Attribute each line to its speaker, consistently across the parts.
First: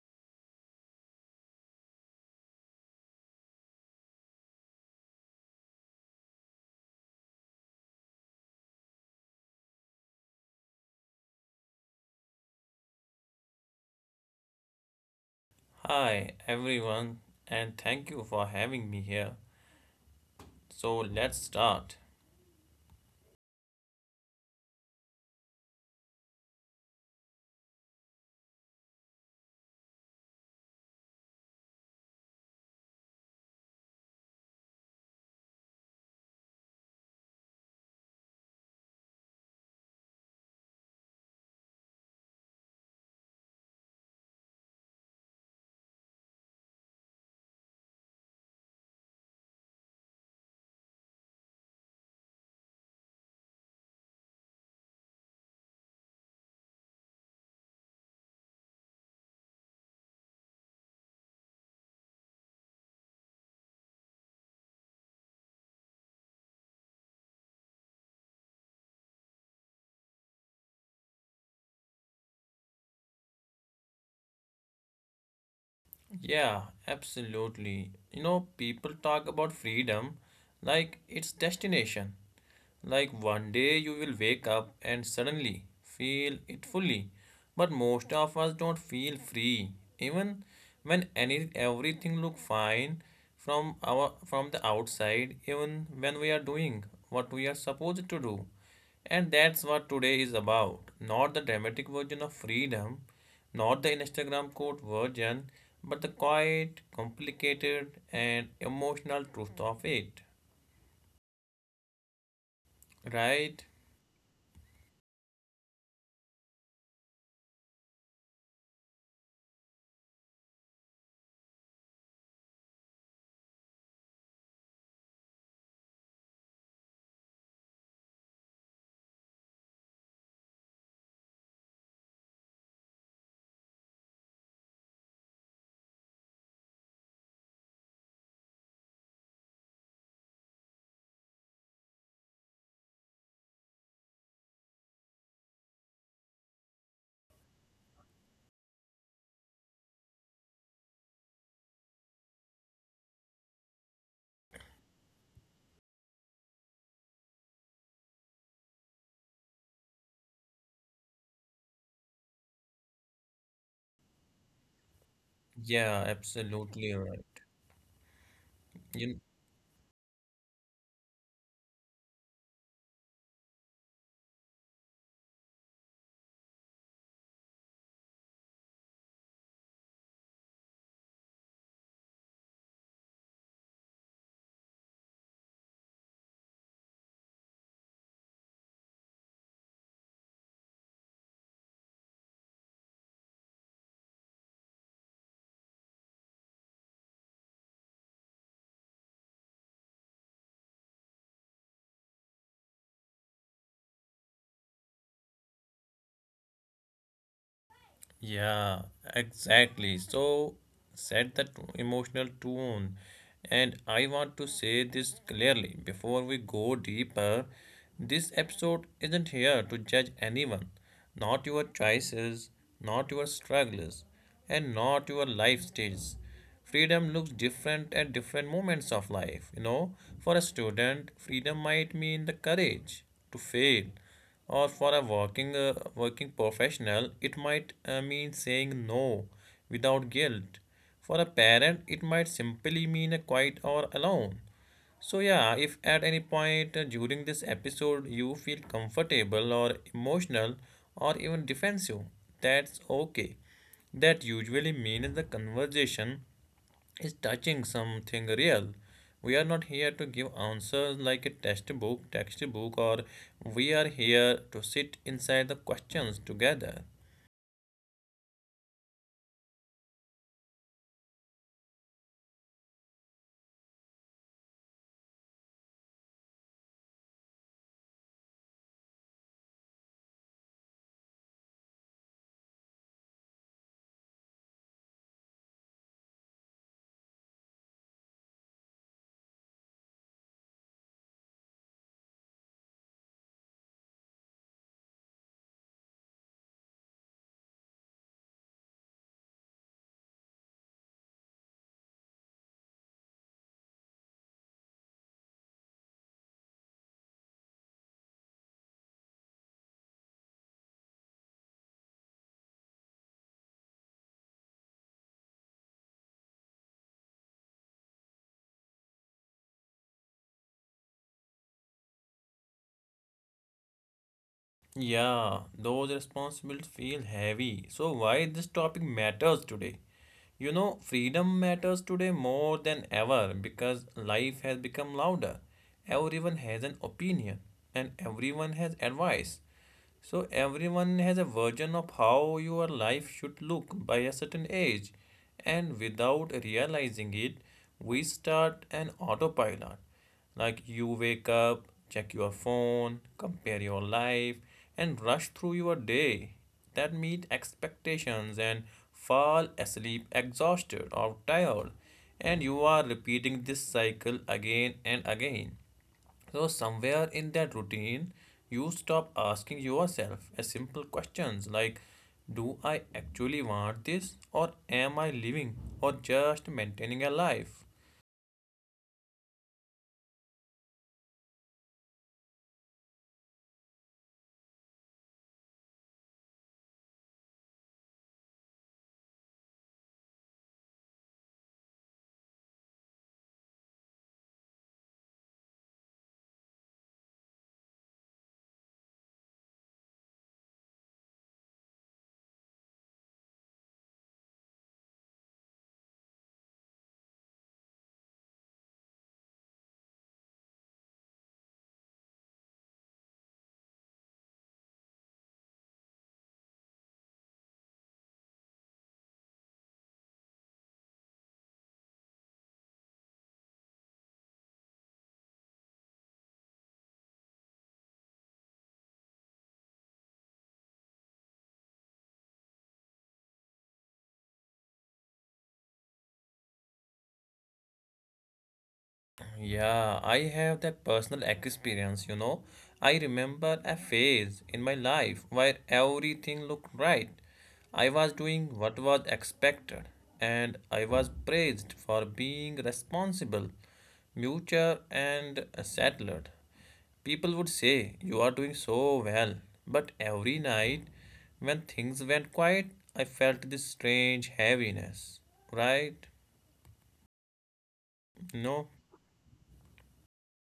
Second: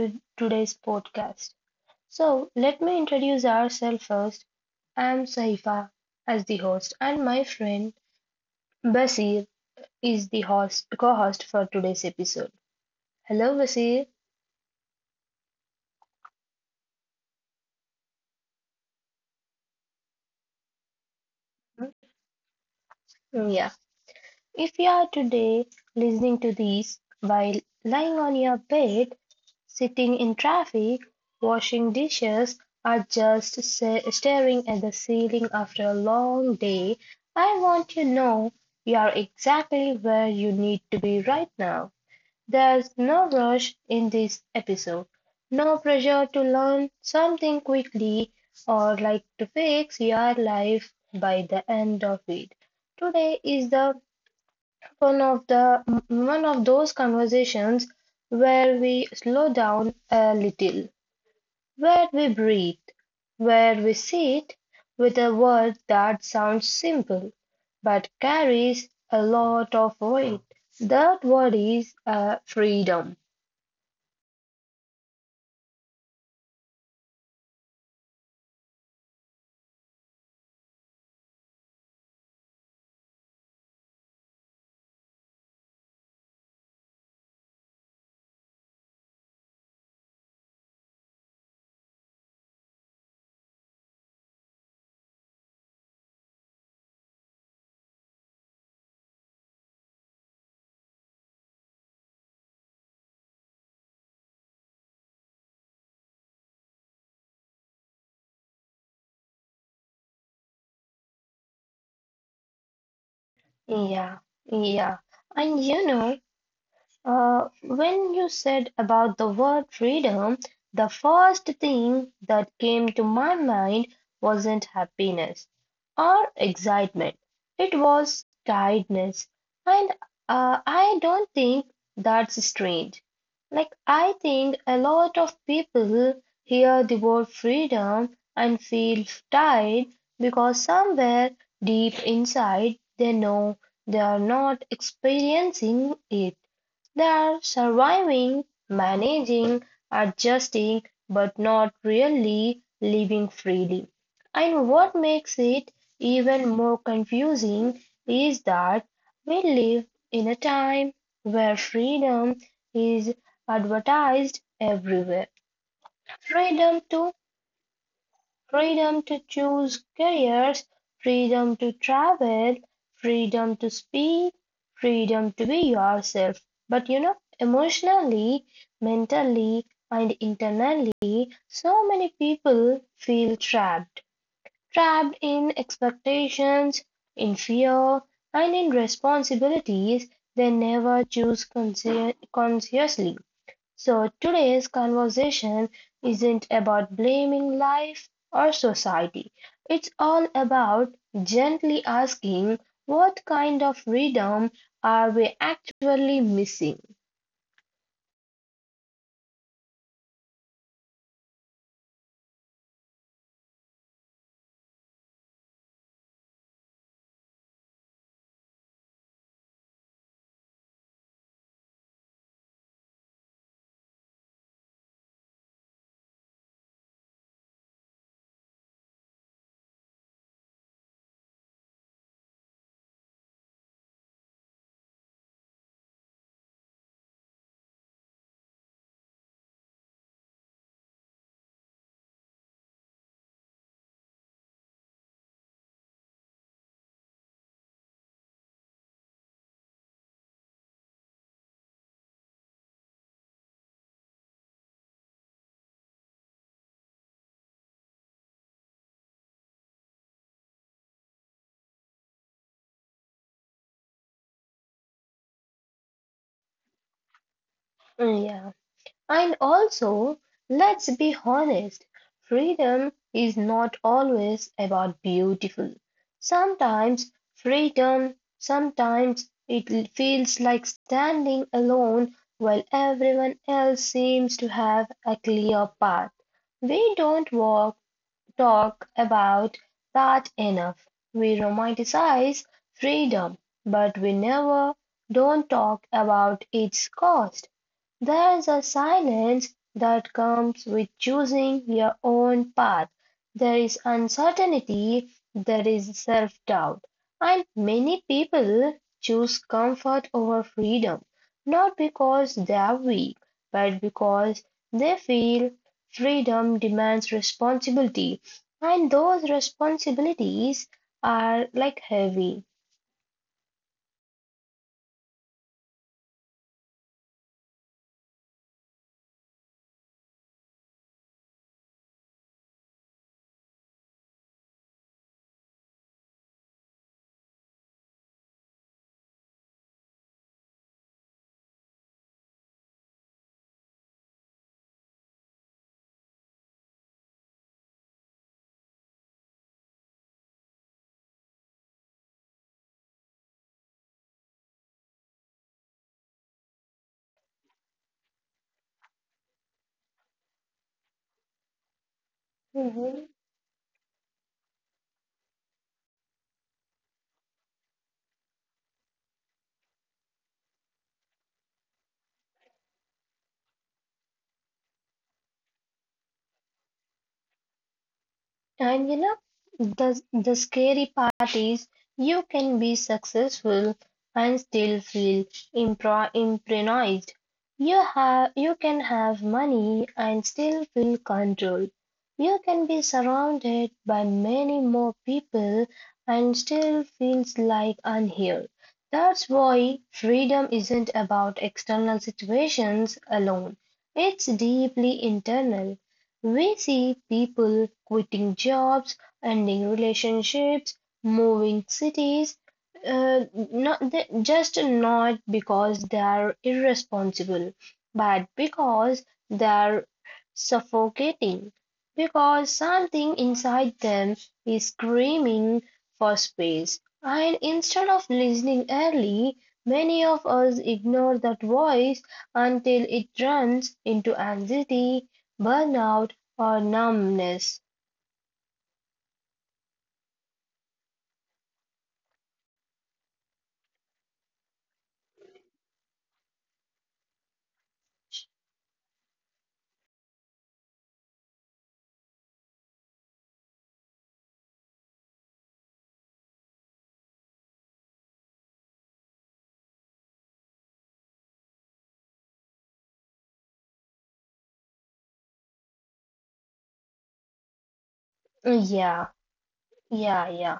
Speaker 1: to today's podcast. So let me introduce ourselves first. I'm Saifa as the host, and my friend Basir is the host co-host for today's episode. Hello Basir.
Speaker 2: Hi everyone, and thank you for having me here. So let's start.
Speaker 1: Yeah. If you are today listening to this while lying on your bed, sitting in traffic, washing dishes, or just staring at the ceiling after a long day, I want to know you are exactly where you need to be right now. There's no rush in this episode, no pressure to learn something quickly or like to fix your life by the end of it. Today is the one of the One of those conversations where we slow down a little, where we breathe, where we sit with a word that sounds simple but carries a lot of weight. That word is freedom.
Speaker 2: Yeah, absolutely. You know, people talk about freedom like it's destination, like one day you will wake up and suddenly feel it fully. But most of us don't feel free, even when any everything look fine from the outside, even when we are doing what we are supposed to do. And that's what today is about. Not the dramatic version of freedom, not the Instagram quote version, but the quiet, complicated, and emotional truth of it. Right?
Speaker 1: Yeah, yeah. And you know, when you said about the word freedom, the first thing that came to my mind wasn't happiness or excitement. It was tiredness. And I don't think that's strange. Like, I think a lot of people hear the word freedom and feel tired because somewhere deep inside they know they are not experiencing it. They are surviving, managing, adjusting, but not really living freely. And what makes it even more confusing is that we live in a time where freedom is advertised everywhere.
Speaker 2: Yeah,
Speaker 1: Freedom
Speaker 2: absolutely
Speaker 1: to
Speaker 2: right.
Speaker 1: Freedom to
Speaker 2: You,
Speaker 1: choose careers, freedom to travel, freedom to speak, freedom to be yourself. But you know, emotionally, mentally, and internally, so many people feel trapped. Trapped in expectations, in fear, and in responsibilities they never choose consciously. So today's conversation isn't about blaming life or society. It's all about gently asking what kind of freedom are we actually missing?
Speaker 2: yeah, exactly. So set that emotional tone. And I want to say this clearly before we go deeper. This episode isn't here to judge anyone, not your choices, not your struggles, and not your life stages. Freedom looks different at different moments of life. You know, for a student, freedom might mean the courage to fail, or for a working professional, it might mean saying no without guilt. For a parent, it might simply mean a quiet or alone. So yeah, if at any point during this episode you feel comfortable or emotional or even defensive, that's okay. That usually means the conversation is touching something real. We are not here to give answers like a textbook, or we are here to sit inside the questions together.
Speaker 1: Mm, yeah. And also, let's be honest, freedom is not always about beautiful. Sometimes it feels like standing alone while everyone else seems to have a clear path. We don't talk about that enough. We romanticize freedom, but we never don't talk about its cost. There's a silence that comes with choosing your own path. There is uncertainty, there is self doubt, and many people choose comfort over freedom, not because they are weak, but because they feel freedom demands responsibility, and those responsibilities are like heavy.
Speaker 2: Yeah, those responsibilities feel heavy. So why this topic matters today? You know, freedom matters today more than ever because life has become louder. Everyone has an opinion and everyone has advice. So everyone has a version of how your life should look by a certain age, and without realizing it, we start an autopilot. Like you wake up, check your phone, compare your life, and rush through your day that meet expectations and fall asleep exhausted or tired and you are repeating this cycle again and again so, somewhere in that routine, you stop asking yourself a simple questions like, do I actually want this? Or am I living or just maintaining a life?
Speaker 1: And you know, the scary part is you can be successful and still feel improvised. You can have money and still feel controlled. You can be surrounded by many more people and still feels like unheard. That's why freedom isn't about external situations alone. It's deeply internal. We see people quitting jobs, ending relationships, moving cities, not just not because they are irresponsible, but because they are suffocating, because something inside them is screaming for space. And instead of listening early, many of us ignore that voice until it runs into anxiety, burnout, or numbness.
Speaker 2: Yeah, I have that personal experience, you know. I remember a phase in my life where everything looked right. I was doing what was expected, and I was praised for being responsible, mature, and settled. People would say, "You are doing so well." But every night, when things went quiet, I felt this strange heaviness, right?
Speaker 1: Mm,
Speaker 2: No.
Speaker 1: yeah, yeah, yeah.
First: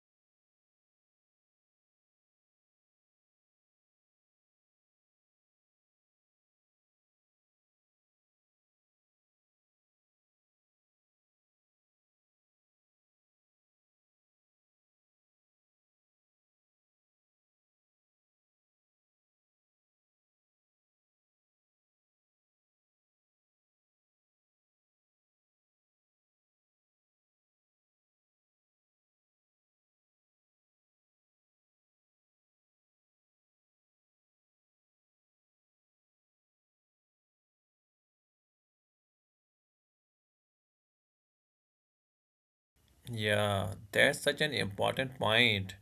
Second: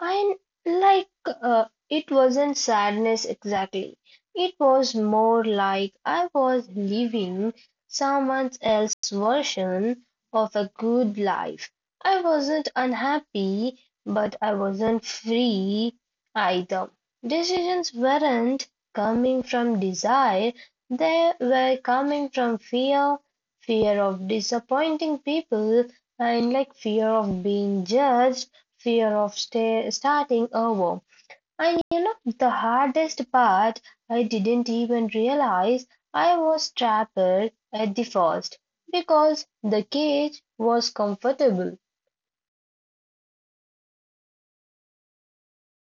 Speaker 1: I like it wasn't sadness exactly. It was more like I was living someone else's version of a good life. I wasn't unhappy, but I wasn't free either. Decisions weren't coming from desire, they were coming from fear, fear of disappointing people, and like fear of being judged fear of starting over. And you know, the hardest part, I didn't even realize I was trapped at the first because the cage was comfortable.
Speaker 2: Yeah, that's such an important point.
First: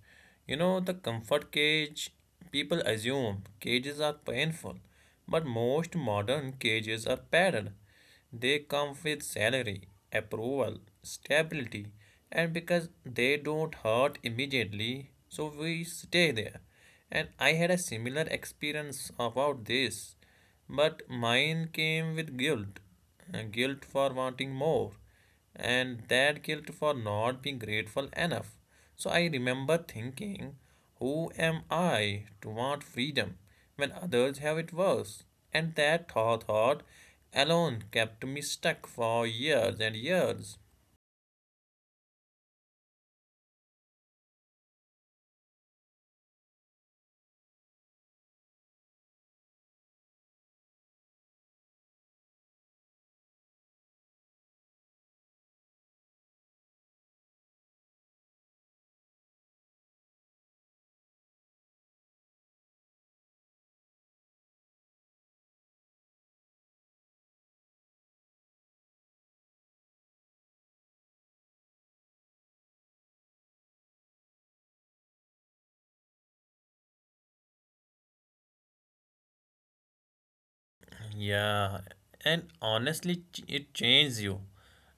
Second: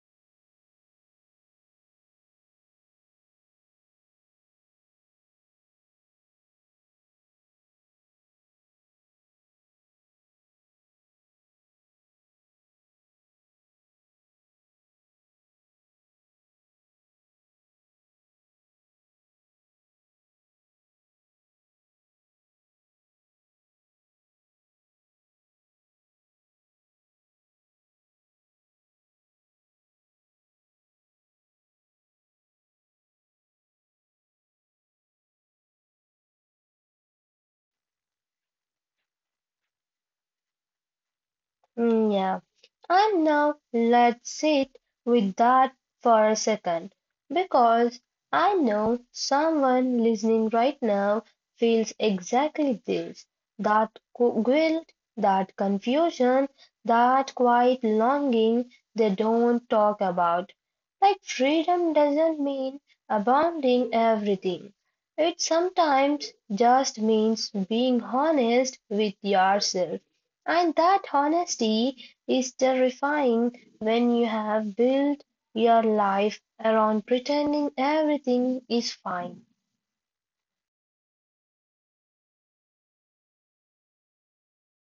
Speaker 2: You know, the comfort cage, people assume cages are painful, but most modern cages are padded. They come with salary, approval, stability, and because they don't hurt immediately, so we stay there. And I had a similar experience about this, but mine came with guilt, guilt for wanting more and that guilt for not being grateful enough. So I remember thinking, who am I to want freedom when others have it worse? And that thought alone kept me stuck for years and years.
Speaker 1: Mm, yeah. And now let's sit with that for a second because I know someone listening right now feels exactly this that guilt, that confusion, that quiet longing they don't talk about. Like freedom doesn't mean abandoning everything. It sometimes just means being honest with yourself. And that honesty is terrifying when you have built your life around pretending everything is fine.
Speaker 2: Yeah, and honestly, it changes you.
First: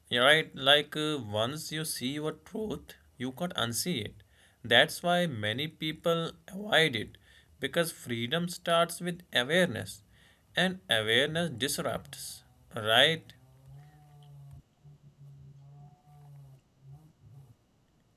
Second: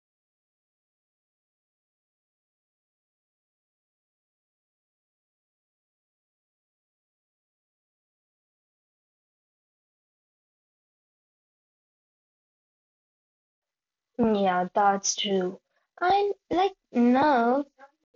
Speaker 2: You right, like once you see your truth, you can't unsee it. That's why many people avoid it because freedom starts with awareness, and awareness disrupts, right?
Speaker 1: Yeah, that's true. And like now,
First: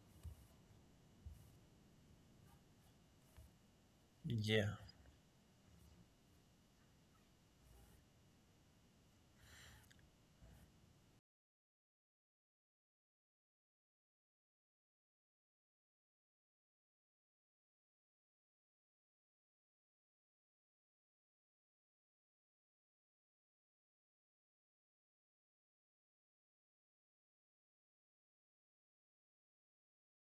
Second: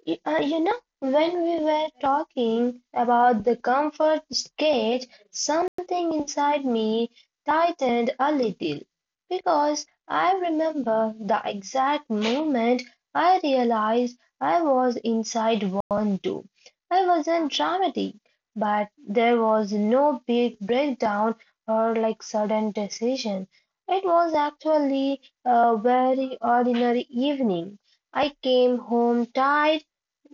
Speaker 1: You know, when we were talking about the comfort
Speaker 2: Yeah,
Speaker 1: sketch, something inside me tightened a little because I remember the exact moment I realized I was inside one too. I wasn't dramatic, but there was no big breakdown or like sudden decision. It was actually a very ordinary evening. I came home tired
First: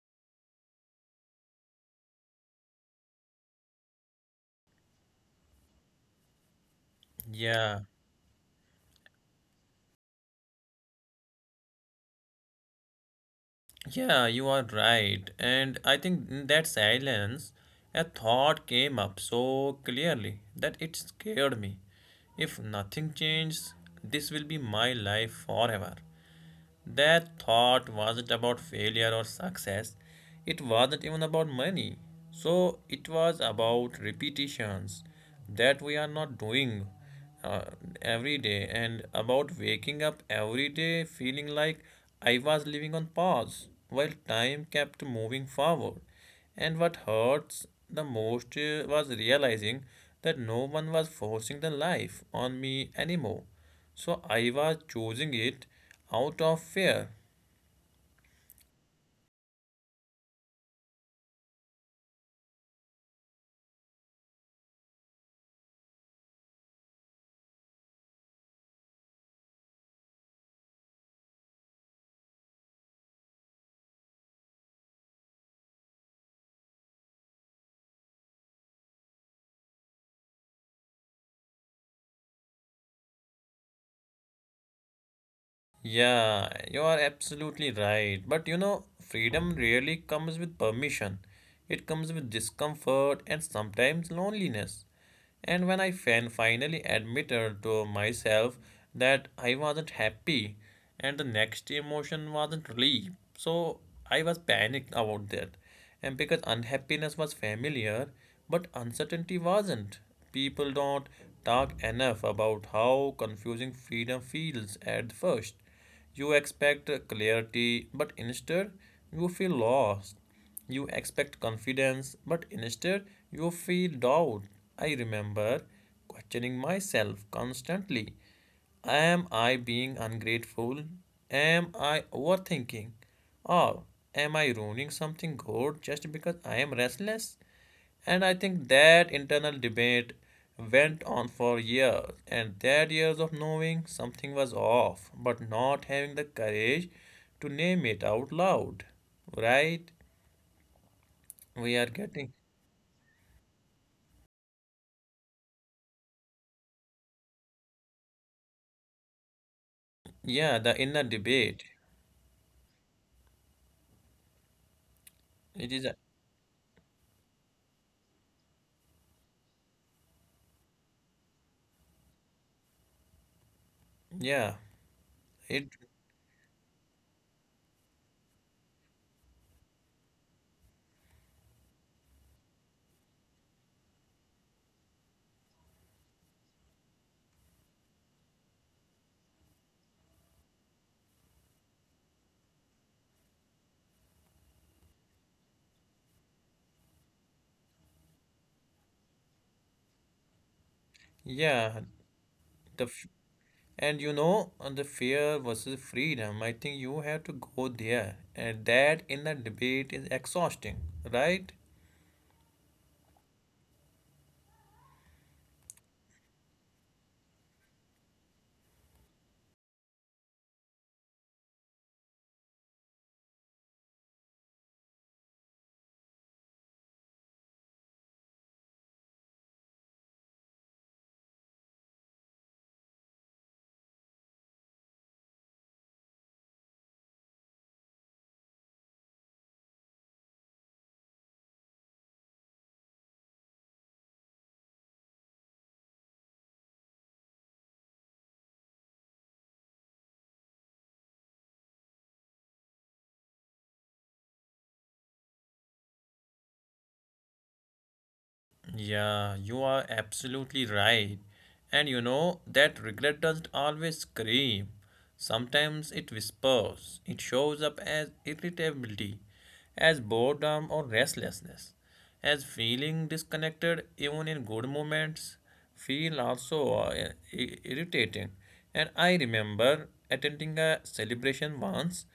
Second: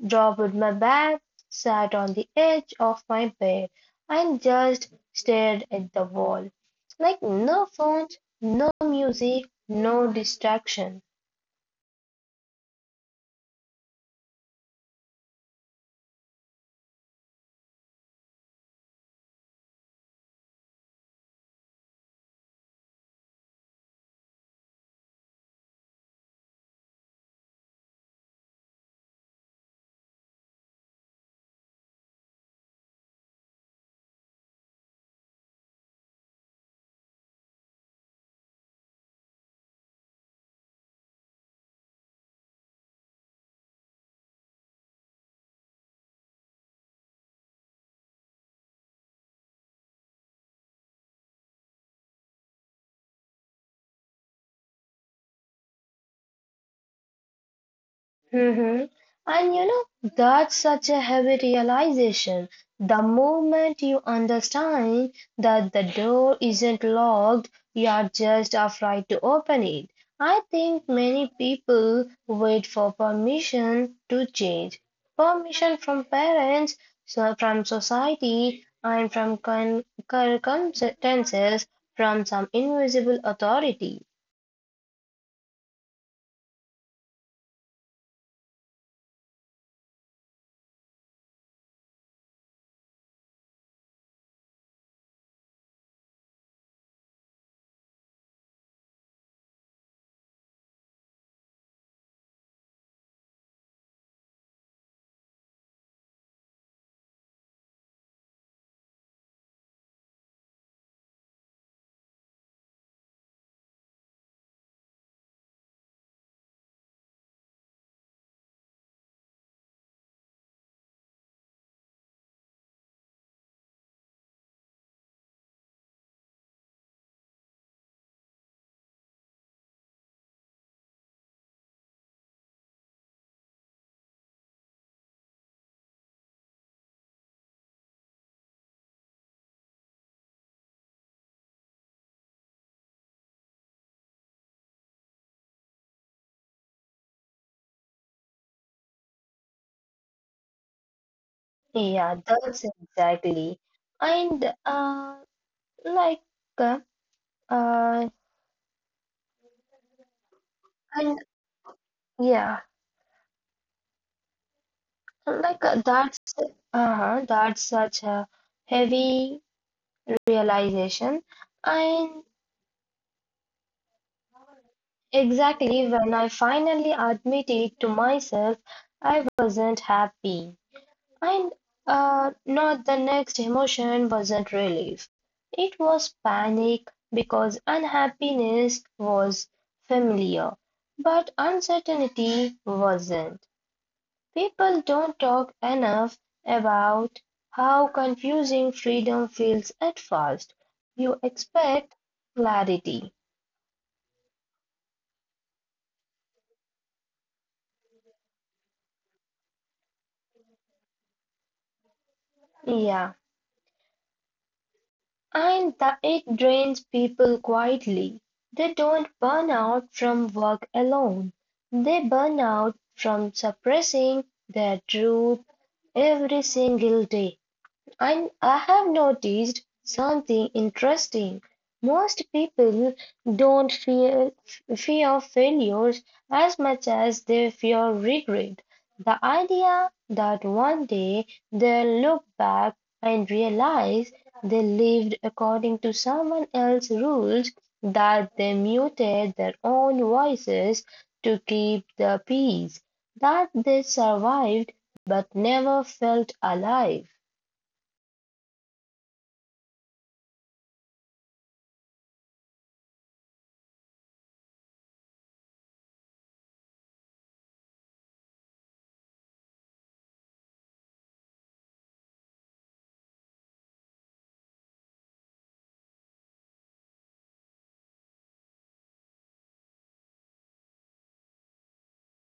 Speaker 1: dropped my bag, sat on the edge of my bed, and just stared at the wall. Like no
Speaker 2: yeah.
Speaker 1: phones, no music, no distraction.
Speaker 2: Yeah, you are right. And I think in that silence, a thought came up so clearly that it scared me. If nothing changes, this will be my life forever. That thought wasn't about failure or success. It wasn't even about money. So it was about repetitions that we are not doing uh, every day and about waking up every day feeling like I was living on pause while time kept moving forward. And what hurts the most was realizing that no one was forcing the life on me anymore. So I was choosing it out of fear.
Speaker 1: Hmm. And you know, that's such a heavy realization. The moment you understand that the door isn't locked, you are just afraid to open it. I think many people wait for permission to change. Permission from parents, so from society, and from circumstances, from some invisible authority.
Speaker 2: Yeah, you are absolutely right. But you know, freedom rarely comes with permission, it comes with discomfort and sometimes loneliness. And when I finally admitted to myself that I wasn't happy, and the next emotion wasn't relief, so I was panicked about that. And because unhappiness was familiar, but uncertainty wasn't. People don't talk enough about how confusing freedom feels at first. You expect clarity, but instead you feel lost. You expect confidence, but instead you feel doubt. I remember questioning myself constantly. Am I being ungrateful? Am I overthinking? Or am I ruining something good just because I am restless? And I think that internal debate went on for years, and that years of knowing something was off, but not having the courage to name it out loud. Right? We are
Speaker 1: Yeah,
Speaker 2: getting,
Speaker 1: that's exactly. And Like, uh, uh,
Speaker 2: yeah, the inner
Speaker 1: and
Speaker 2: debate.
Speaker 1: yeah, like
Speaker 2: It is, a,
Speaker 1: that's such a heavy realization. And
Speaker 2: yeah, it,
Speaker 1: exactly when I finally admitted to myself I wasn't happy, and not the next emotion wasn't relief. It was panic because unhappiness was familiar, but uncertainty wasn't. People don't talk enough about how confusing freedom feels at first. You
Speaker 2: yeah,
Speaker 1: expect
Speaker 2: the,
Speaker 1: clarity.
Speaker 2: f- and you know, on the fear versus freedom, I think you have to go there, and that inner debate is exhausting, right?
Speaker 1: Yeah. And the, it drains people quietly. They don't burn out from work alone. They burn out from suppressing their truth every single day. I have noticed something interesting. Most people don't fear failures as much as they fear regret. The idea that one day they'll look back and realize they lived according to someone else's rules, that they muted their own voices to keep the peace, that they survived but never felt alive.
Speaker 2: Yeah, you are absolutely right. And you know, that regret doesn't always scream. Sometimes it whispers. It shows up as irritability, as boredom or restlessness, as feeling disconnected even in good moments, feel also irritating. And I remember attending a celebration once.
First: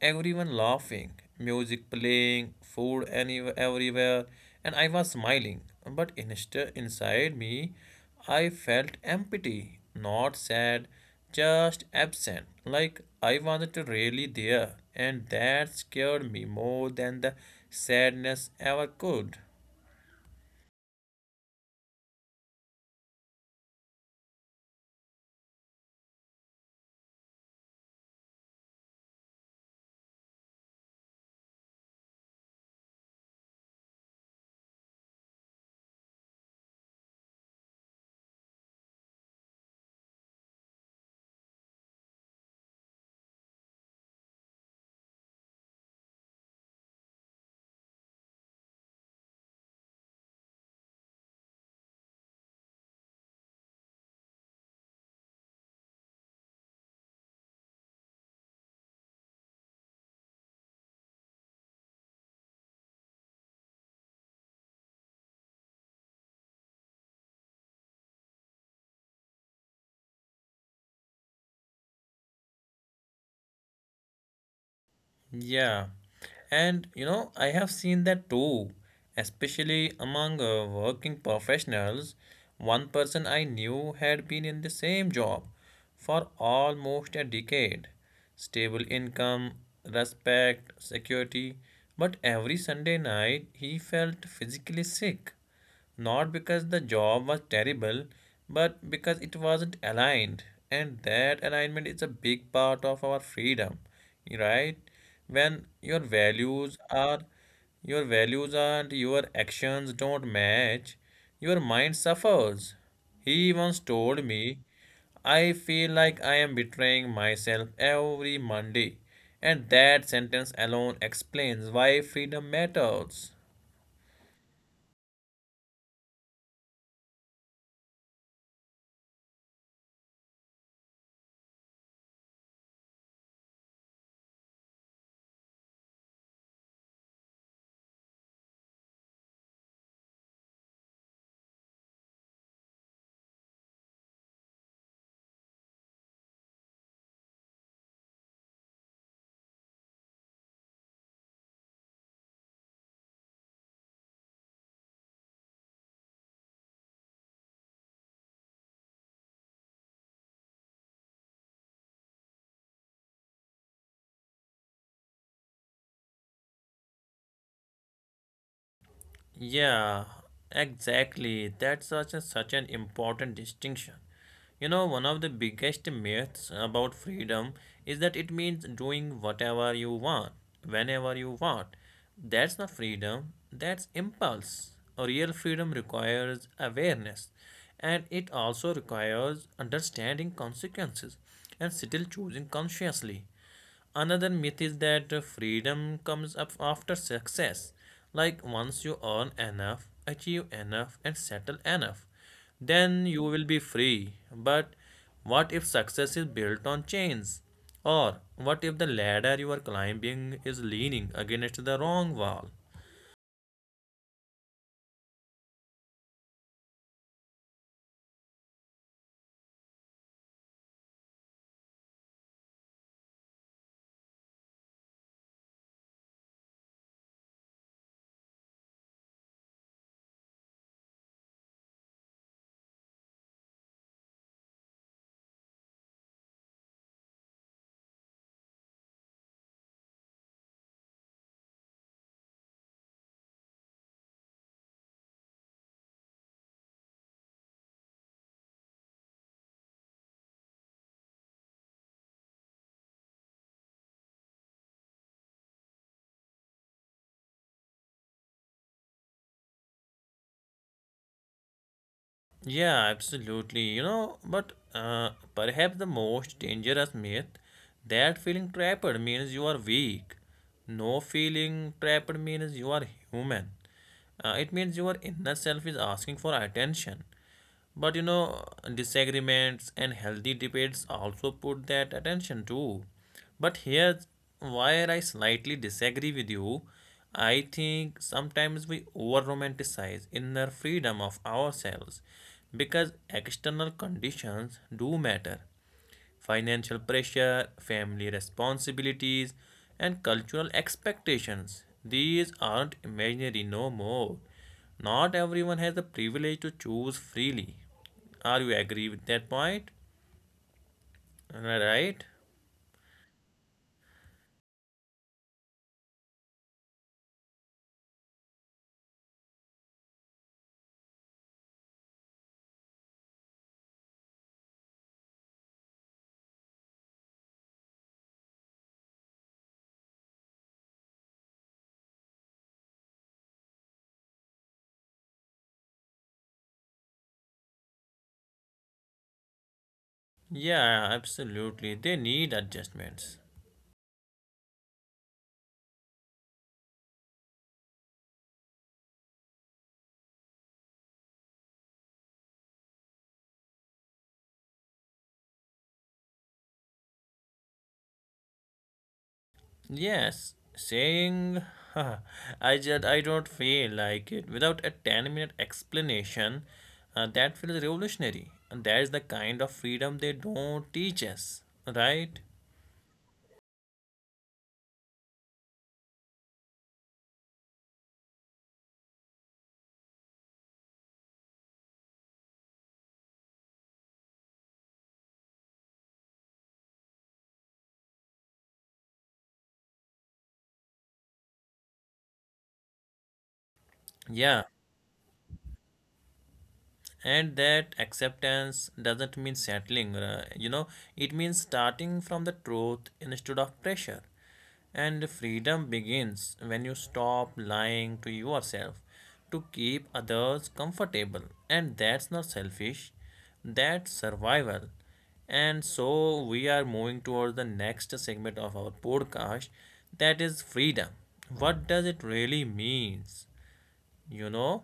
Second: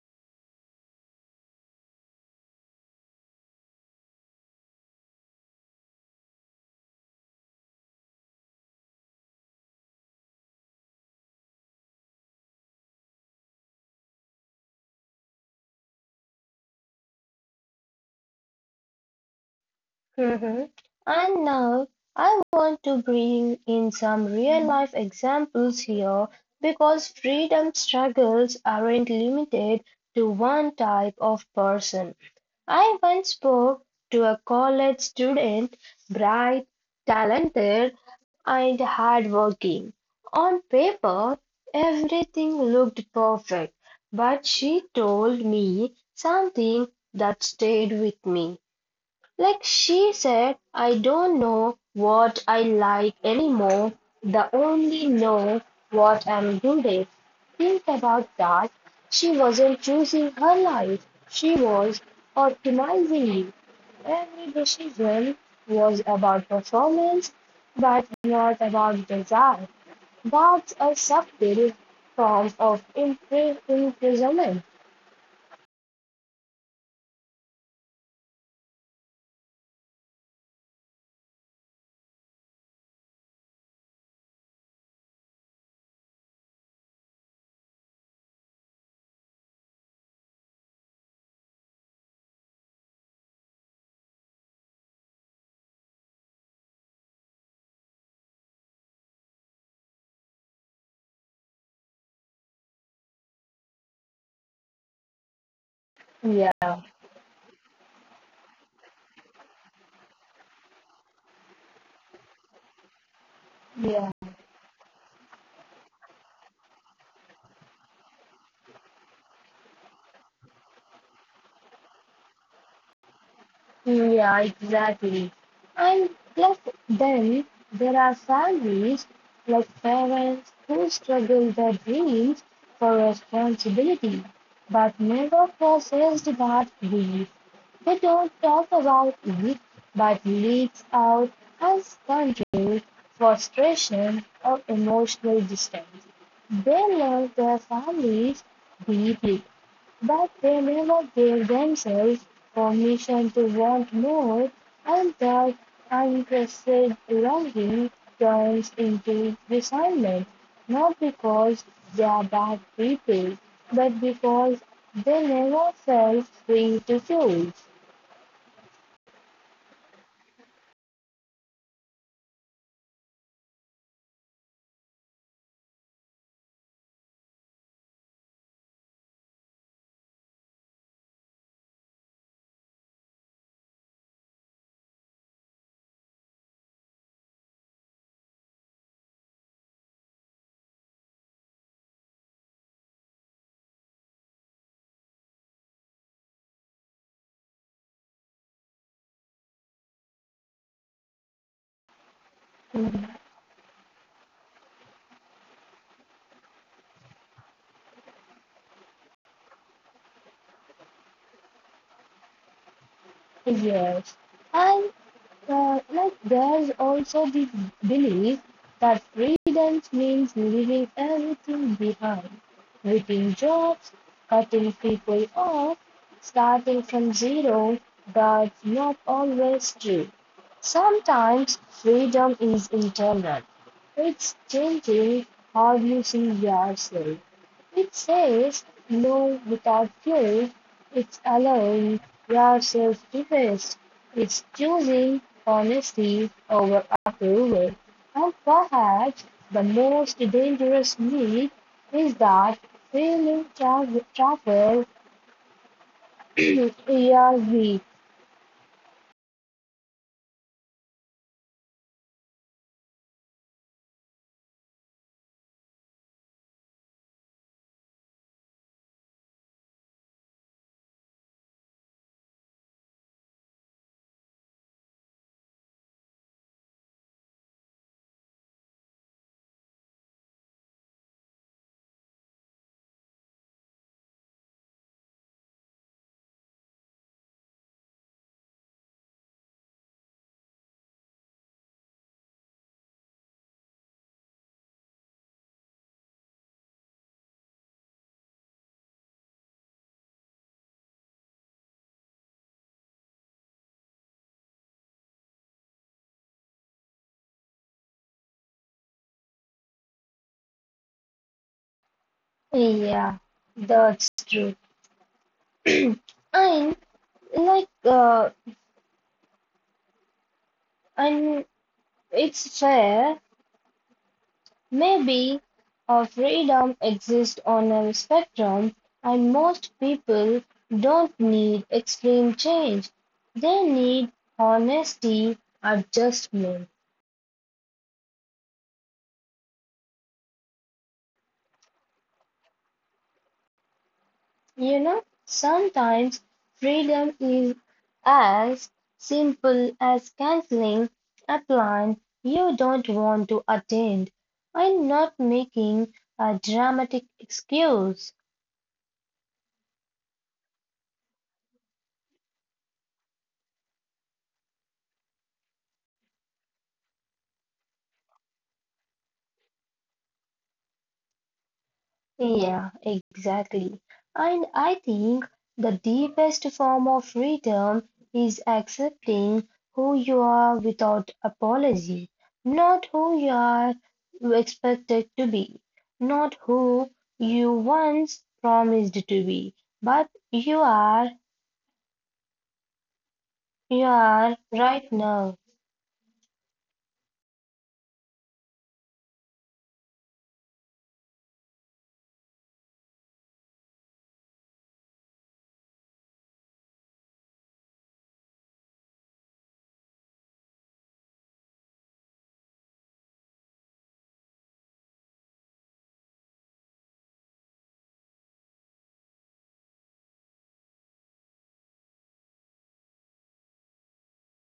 Speaker 2: Everyone laughing, music playing, food any everywhere, and I was smiling. But inside me, I felt empty, not sad, just absent. Like I wasn't really there, and that scared me more than the sadness ever could.
Speaker 1: Mhm. And now I want to bring in some real life examples here because freedom struggles aren't limited to one type of person. I once spoke to a college student, bright, talented, and hardworking. On paper, everything looked perfect, but she told me something that stayed with me. Like she said, I don't know what I like anymore, the only know what I'm good at. Think about that. She wasn't choosing her life, she was optimizing it. Every decision was about performance, but not about desire. That's a subtle form of imprisonment.
Speaker 2: Yeah, and you know, I have seen that too, especially among working professionals. One person I knew had been in the same job for almost a decade. Stable income, respect, security, but every Sunday night he felt physically sick. Not because the job was terrible, but because it wasn't aligned. And that alignment is a big part of our freedom, right? When your values
Speaker 1: Yeah,
Speaker 2: are your values and your actions don't match, your mind suffers. He once
Speaker 1: yeah.
Speaker 2: told me, "I feel like I am betraying myself every Monday." And that sentence alone explains why freedom matters.
Speaker 1: Yeah, exactly. And plus, then there are families like parents who struggle their dreams for responsibility, but never processed that grief. They don't talk about it, but leaks out as control, frustration, or emotional distance. They love their families deeply, but they never gave themselves permission to want more, and that unrepressed longing turns into resentment, not because they are bad people, but because they never felt free to choose.
Speaker 2: Yeah, exactly. That's such a, such an important distinction. You know, one of the biggest myths about freedom is that it means doing whatever you want, whenever you want. That's not freedom, that's impulse. Real freedom requires awareness and it also requires understanding consequences and still choosing consciously. Another myth is that freedom comes up after success. Like once you earn enough, achieve enough, and settle enough, then you will be free. But what if success is built on chains? Or what if the ladder you are climbing is leaning against the wrong wall?
Speaker 1: Yes, and like there's also the belief that freedom means leaving everything behind, quitting jobs, cutting people off, starting from zero. That's not always true. Sometimes freedom is internal. It's changing how you see yourself, it says, "No, without you, it's allowing yourself to rest. It's choosing honesty over approval. And perhaps the most dangerous need is that feeling travel. yeah, we.
Speaker 2: Yeah, absolutely. You know, but perhaps the most dangerous myth that feeling trapped means you are weak. No feeling trapped means you are human. It means your inner self is asking for attention. But you know, disagreements and healthy debates also put that attention too. But here's where I slightly disagree with you. I think sometimes we over romanticize inner freedom of ourselves because external conditions do matter financial pressure, family responsibilities, and cultural expectations. These aren't imaginary no more. Not everyone has the privilege to choose freely. Are you agree with that point? Am I right?
Speaker 1: Yeah, that's true. and like, and it's fair Maybe our freedom exists on a spectrum, and most people don't need extreme change. They need honesty, adjustment.
Speaker 2: Yeah, absolutely. They need adjustments.
Speaker 1: You know, sometimes freedom is as simple as canceling a plan you don't want to attend. And not making a dramatic excuse.
Speaker 2: Yes, saying I just I don't feel like it without a 10-minute explanation that feels revolutionary and that is the kind of freedom they don't teach us, right?
Speaker 1: Yeah, exactly. And I think the deepest form of freedom is accepting who you are without apology, not who you are expected to be, not who you once promised to be, but you are
Speaker 2: Yeah,
Speaker 1: right now.
Speaker 2: and that acceptance doesn't mean settling, you know, it means starting from the truth instead of pressure. And freedom begins when you stop lying to yourself to keep others comfortable. And that's not selfish, that's survival. And so we are moving towards the next segment of our podcast that is freedom. What does it really means? You know?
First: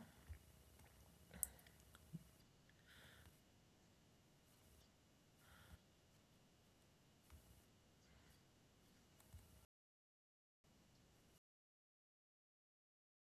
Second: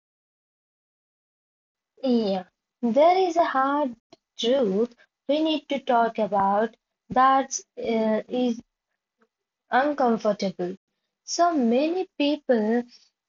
Speaker 1: Yeah, there is a hard truth we need to talk about that is uncomfortable, so many people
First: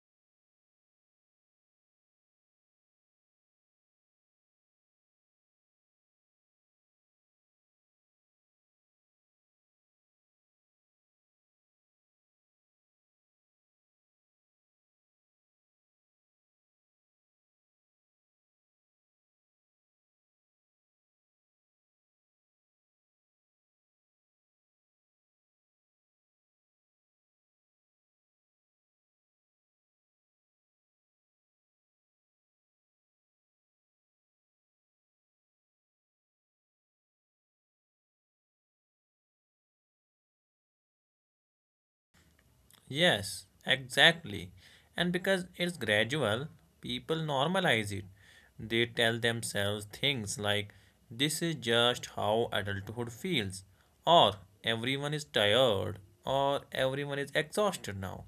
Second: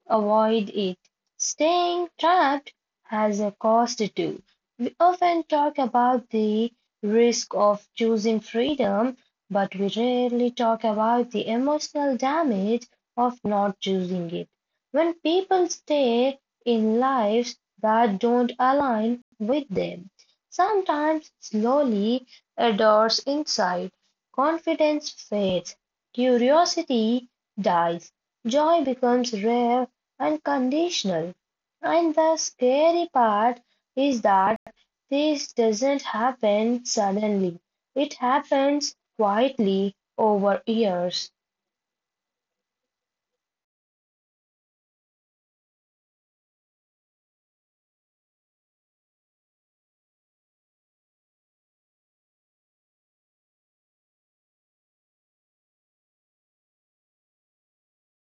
Speaker 1: avoid it. Staying trapped has a cost too. We often talk about the risk of choosing freedom, but we rarely talk about the emotional damage of not choosing it. When people stay in lives that don't align with them, sometimes slowly, a door's inside, confidence fades curiosity dies, joy becomes rare and conditional, and the scary part is that this doesn't happen suddenly. It happens quietly over years.
Speaker 2: Yes, exactly. And because it's gradual, people normalize it. They tell themselves things like, this is just how adulthood feels, or everyone is tired, or everyone is exhausted now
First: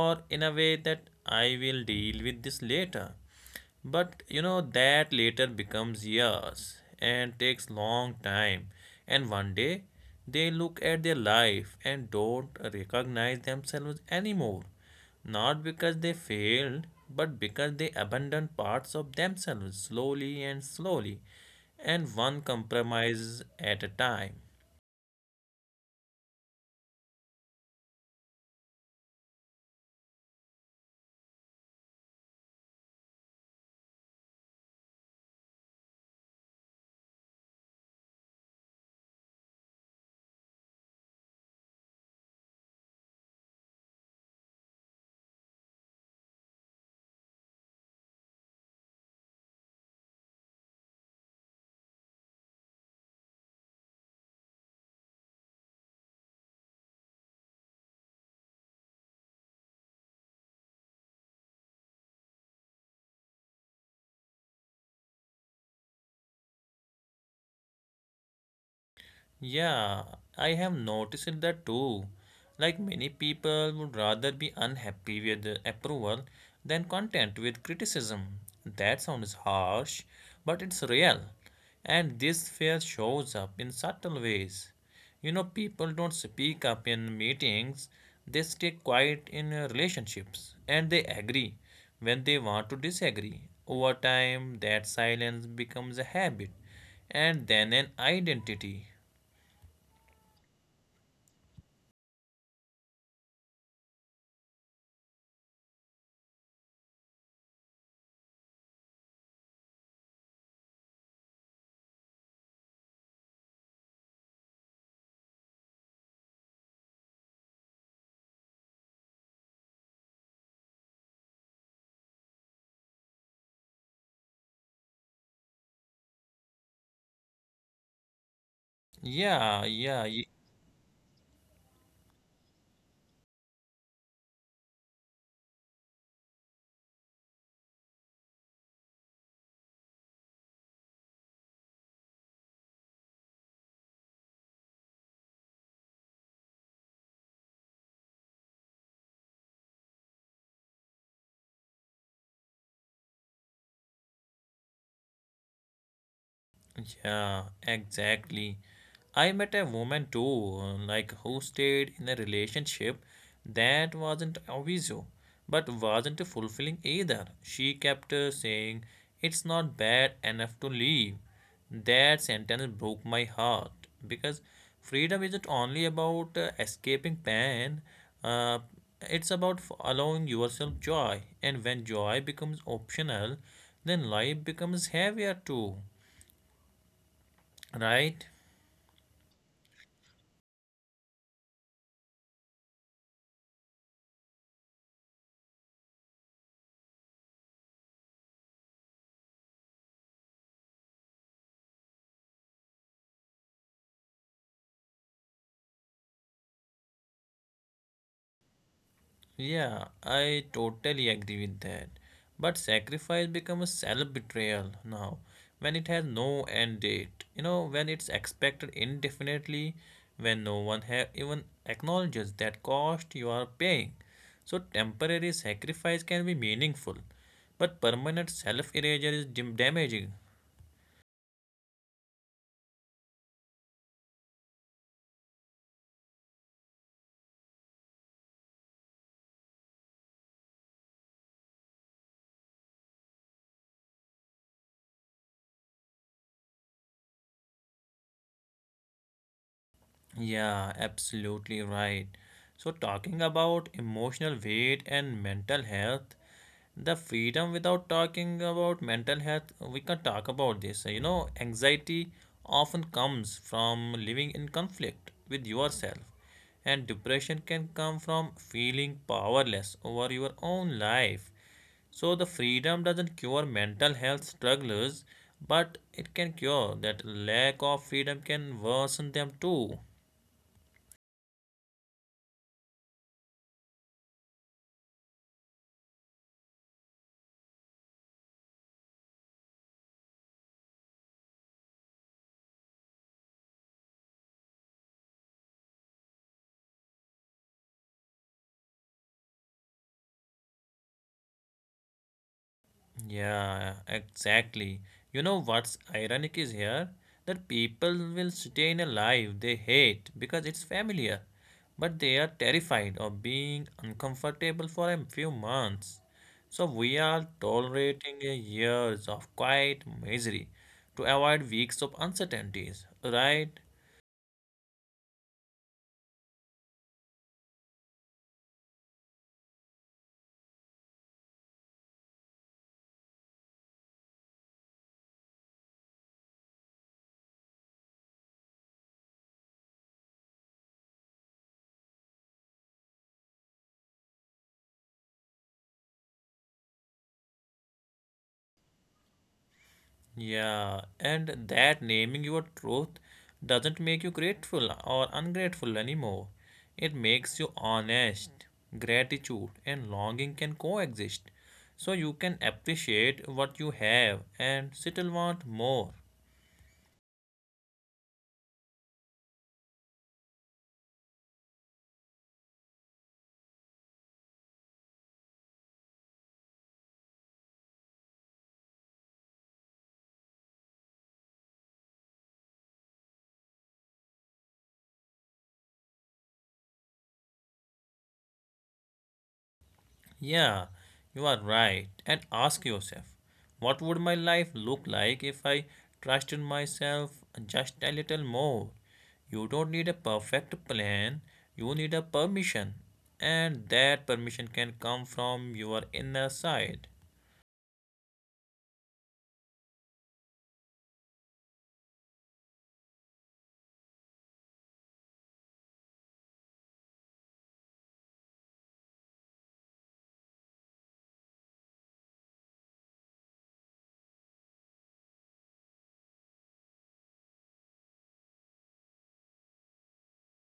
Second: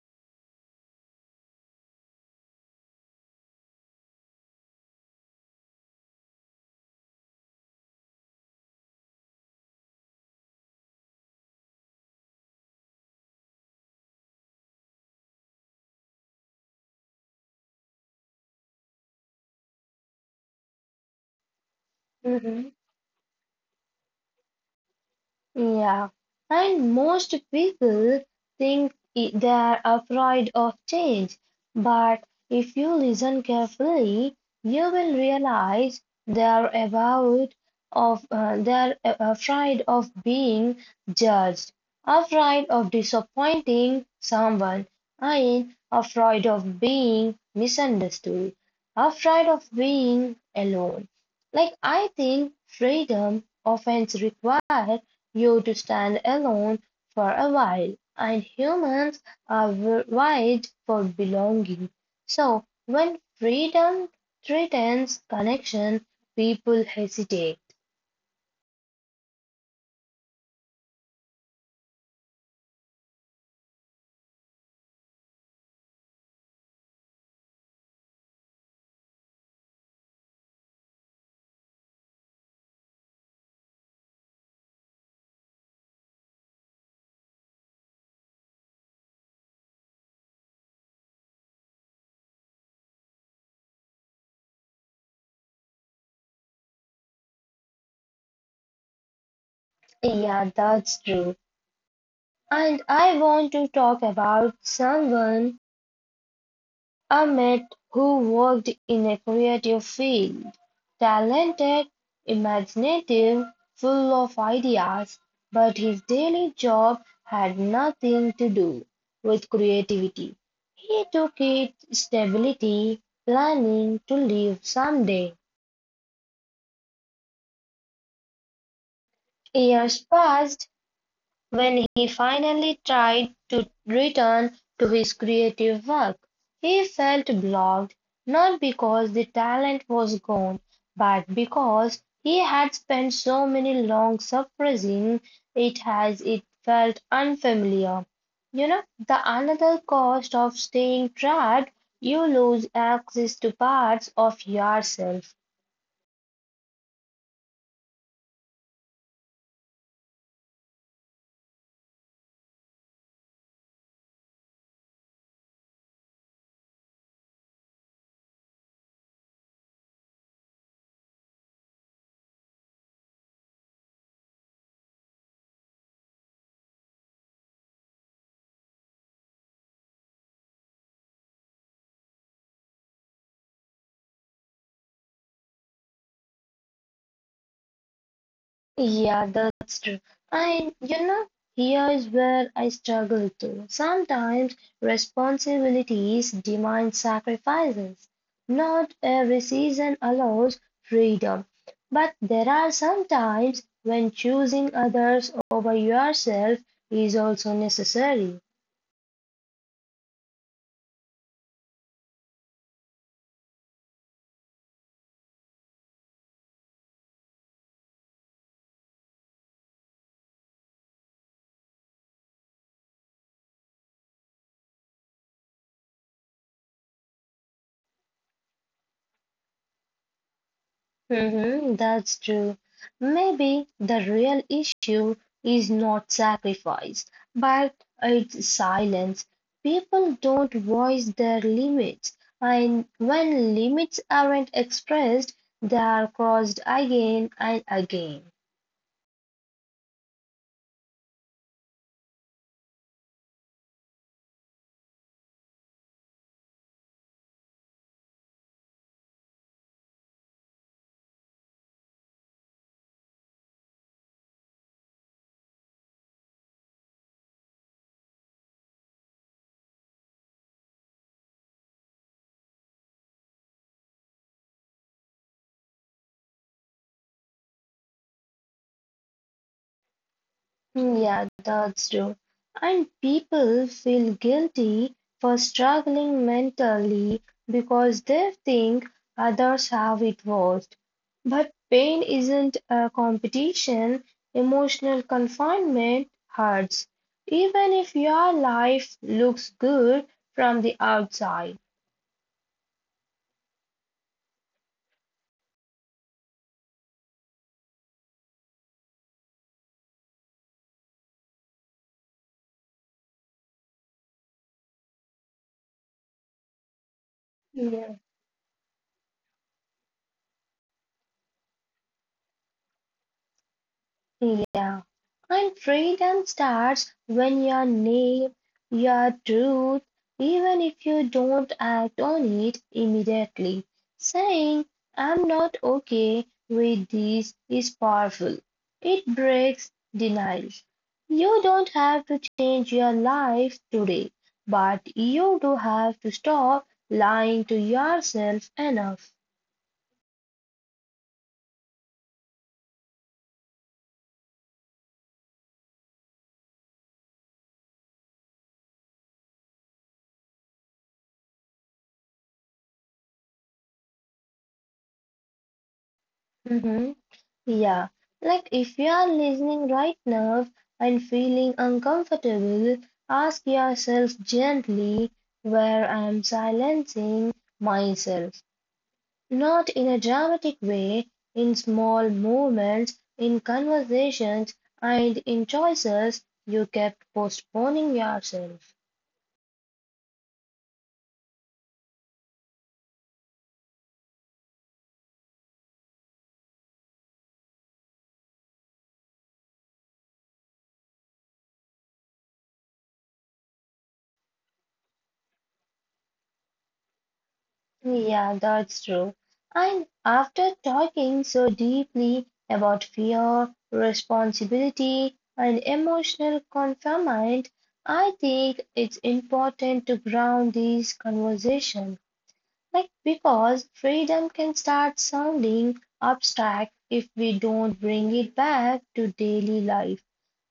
Speaker 2: or in a way that I will deal with this later. But you know, that later becomes years and takes long time. And one day they look at their life and don't recognize themselves anymore. Not because they failed, but because they abandon parts of themselves slowly and slowly, and one
Speaker 1: Mhm.
Speaker 2: compromises at a time.
Speaker 1: Yeah, and most people think they are afraid of change, but if you listen carefully, you will realize they are about of they are afraid of being judged, afraid of disappointing someone, and afraid of being misunderstood, afraid of being alone. Like I think freedom often requires you to stand alone for a while, and humans are wired for belonging. So when freedom threatens connection, people hesitate.
Speaker 2: Yeah, I have noticed that too. Like many people would rather be unhappy with the approval than content with criticism. That sounds harsh, but it's real. And this fear shows up in subtle ways. You know, people don't speak up in meetings, they stay quiet in relationships, and they agree when they want to disagree. Over time, that silence becomes a habit and then an identity.
Speaker 1: Yeah, that's true. And I want to talk about someone Ahmed, who worked in a creative field, talented, imaginative, full of ideas, but his daily job had nothing to do with creativity. He took it stability, planning to leave someday.
Speaker 2: Yeah, yeah,
Speaker 1: Years
Speaker 2: you
Speaker 1: passed when he finally tried to return to his creative work, he felt blocked, not because the talent was gone, but because he had spent so many long suppressing it as it felt unfamiliar. You know, the another cost of staying trapped, you lose access to parts of yourself.
Speaker 2: yeah, exactly. I met a woman too, like who stayed in a relationship that wasn't obvious, but wasn't fulfilling either. She kept saying, "It's not bad enough to leave." That sentence broke my heart because freedom isn't only about escaping pain, uh, it's about allowing yourself joy. And when joy becomes optional, then life becomes heavier too. Right?
Speaker 1: Yeah, that's true. And you know, here is where I struggle too. Sometimes responsibilities demand sacrifices. Not every season allows freedom, but there are some times when choosing others over yourself is also necessary.
Speaker 2: Yeah, I totally agree with that. But sacrifice becomes self-betrayal now when it has no end date. You know, when it's expected indefinitely, when no one ha even acknowledges that cost you are paying. So temporary sacrifice can be meaningful, but permanent self-erasure is damaging.
Speaker 1: Hmm, that's true. Maybe the real issue is not sacrifice, but it's silence. People don't voice their limits, and when limits aren't expressed, they are crossed again and again.
Speaker 2: Yeah, absolutely right. So, talking about emotional weight and mental health, the freedom without talking about mental health, we can talk about this. You know, anxiety often comes from living in conflict with yourself, and depression can come from feeling powerless over your own life. So, the freedom doesn't cure mental health struggles, but it can cure that lack of freedom can worsen them too.
Speaker 1: Mm, yeah, that's true. And people feel guilty for struggling mentally because they think others have it worse. But pain isn't a competition, emotional confinement hurts, even if your life looks good from the outside.
Speaker 2: Yeah, exactly. You know what's ironic is here? That people will stay in a life they hate because it's familiar, but they are terrified of being uncomfortable for a few months. So we are
Speaker 1: Yeah.
Speaker 2: tolerating a years of quiet misery to avoid weeks of uncertainties, right?
Speaker 1: Yeah. And freedom starts when your name, your truth, even if you don't act on it immediately. Saying, I'm not okay with this is powerful. It breaks denial. You don't have to change your life today, but you do have to stop lying to yourself enough.
Speaker 2: Yeah, and that naming your truth doesn't make you grateful or ungrateful anymore. It makes you honest. Gratitude and longing can coexist. So you can appreciate what you have and still want more.
Speaker 1: Mm-hmm. Yeah, like if you are listening right now and feeling uncomfortable, ask yourself gently where I am silencing myself. Not in a dramatic way, in small moments, in conversations, and in choices you kept postponing yourself.
Speaker 2: Yeah, you are right. And ask yourself, what would my life look like if I trusted myself just a little more? You don't need a perfect plan, you need a permission. And that permission can come from your inner side.
Speaker 1: Yeah, that's true. And after talking so deeply about fear, responsibility, and emotional confinement, I think it's important to ground these conversations. Like, because freedom can start sounding abstract if we don't bring it back to daily life.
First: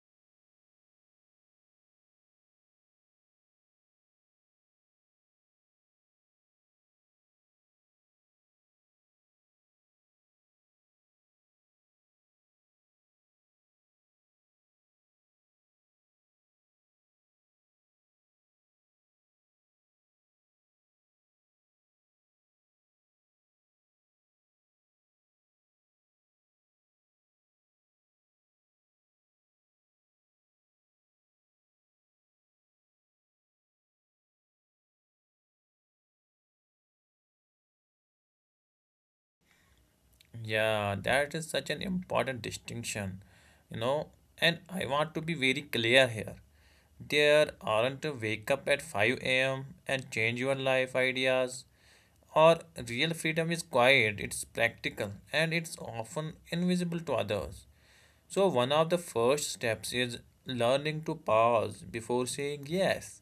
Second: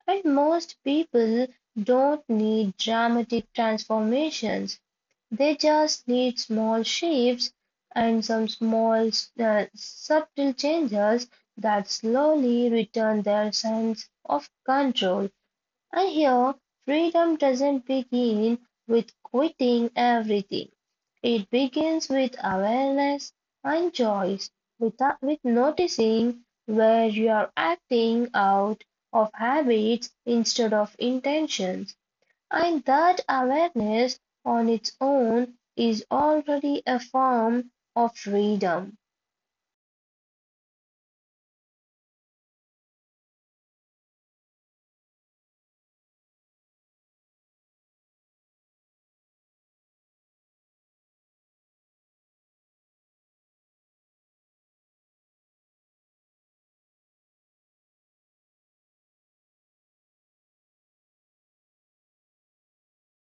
Speaker 1: And most people don't need dramatic transformations. They just need small shifts and some small, subtle changes that slowly return their sense of control. And here, freedom doesn't begin with quitting everything. It begins with awareness and choice, without, with noticing where you are acting out of habits instead of intentions. And that awareness on its own is already a form of freedom.
Speaker 2: Yeah, that is such an important distinction, you know. And I want to be very clear here. There aren't a wake up at 5 a.m. and change your life ideas. Or real freedom is quiet, it's practical, and it's often invisible to others. So, one of the first steps is learning to pause before saying yes.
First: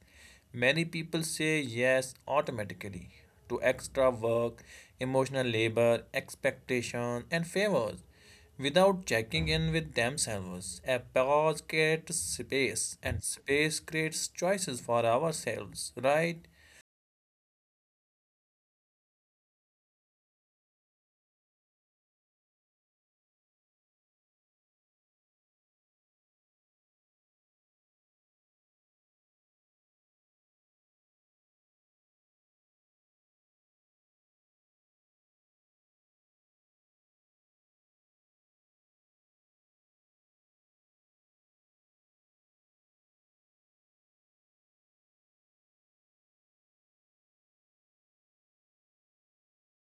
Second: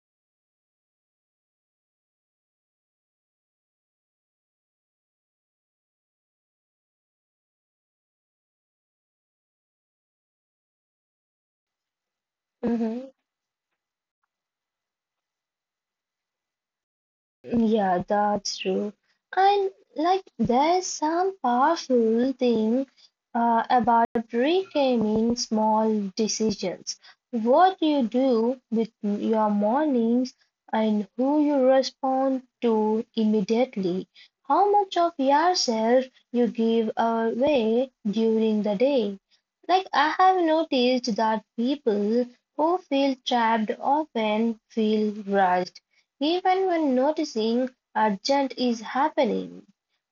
Speaker 2: Many people say yes automatically to extra work, emotional labor, expectation, and favors without checking in with themselves. A pause creates space,
Speaker 1: Mhm.
Speaker 2: and space creates choices for ourselves, right?
Speaker 1: Yeah, that's true. And like there's some powerful thing about reframing small decisions. What you do with your mornings and who you respond to immediately. How much of yourself you give away during the day. Like I have noticed that people who feel trapped often feel rushed even when noticing urgent is happening,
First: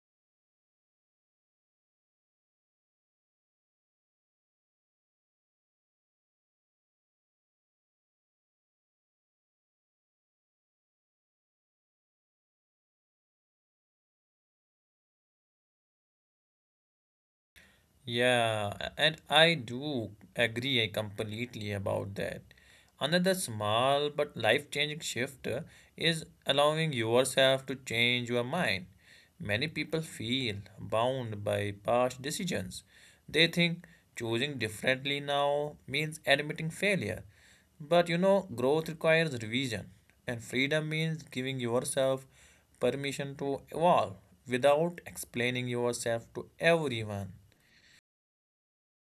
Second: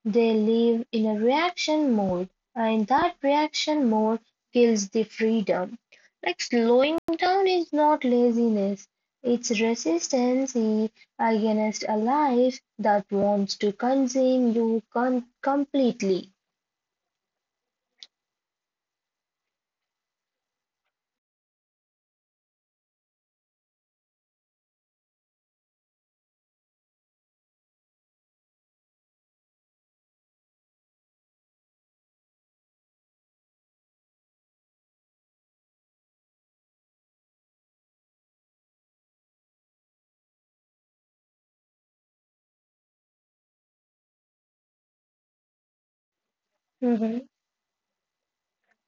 Speaker 1: they live in a reaction mode and that reaction mode kills the freedom. Like slowing down is not laziness, it's resistance against a life that wants to consume completely.
Speaker 2: Yeah, and I do agree completely about that. Another small but life-changing shift is allowing yourself to change your mind. Many people feel bound by past decisions. They think choosing differently now means admitting failure. But you know, growth requires revision, and freedom means giving yourself permission to evolve without explaining yourself to everyone.
Speaker 1: Mm-hmm.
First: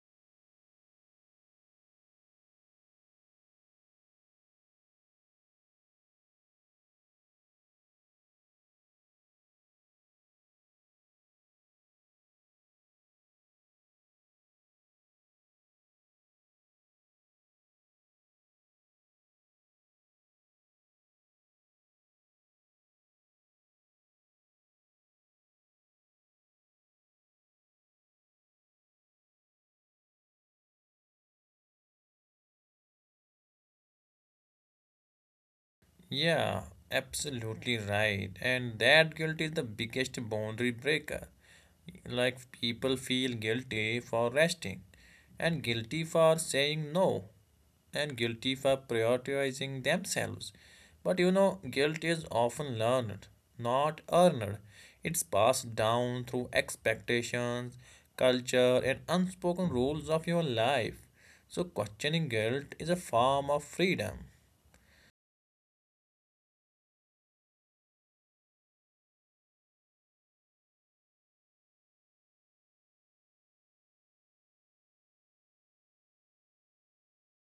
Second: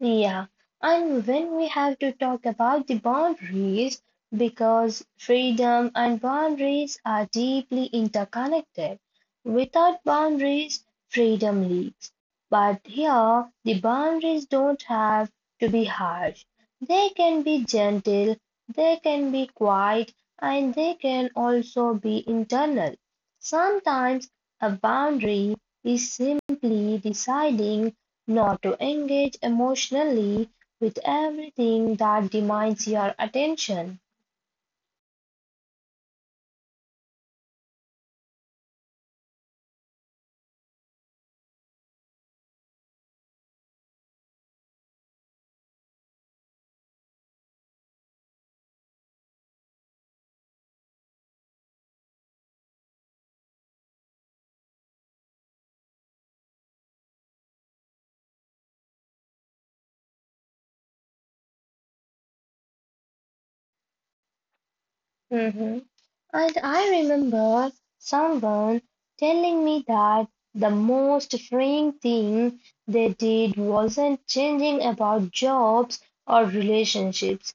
Speaker 1: Yeah, and when we have to talk about the boundaries, because freedom and boundaries are deeply interconnected. Without boundaries, freedom leaks. But here, the boundaries don't have to be harsh. They can be gentle, they can be quiet, and they can also be internal. Sometimes a boundary is simply deciding not to engage emotionally with everything that demands your attention.
Speaker 2: Yeah, absolutely right. And that guilt is the biggest boundary breaker. Like people feel guilty for resting, and guilty for saying no, and guilty for prioritizing themselves. But you know, guilt is often learned, not earned. It's passed down through expectations, culture, and unspoken rules of your life. So, questioning guilt is a form of freedom.
Speaker 1: Mhm. And I remember someone telling me that the most freeing thing they did wasn't changing about jobs or relationships.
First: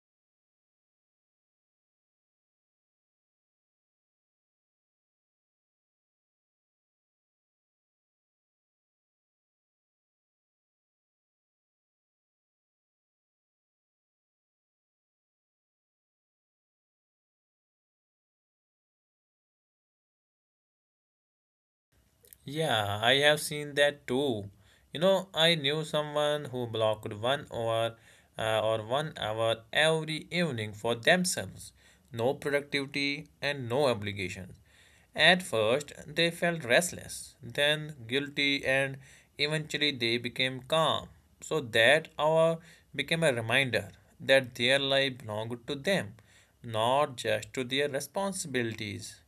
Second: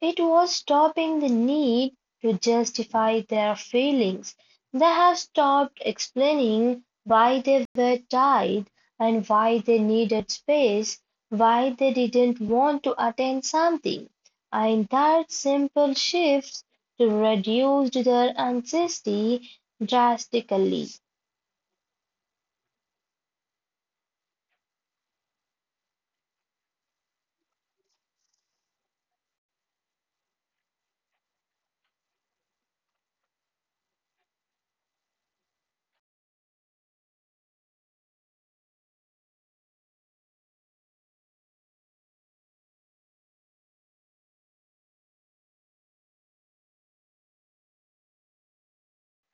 Speaker 1: It was stopping the need to justify their feelings. They have stopped explaining why they were tired and why they needed space, why they didn't want to attend something. And that simple shift to reduce their anxiety drastically.
Speaker 2: Yeah, I have seen that too. You know, I knew someone who blocked 1 hour or 1 hour every evening for themselves. No productivity and no obligations. At first, they felt restless, then guilty, and eventually they became calm. So that hour became a reminder that their life belonged to them, not just to their responsibilities.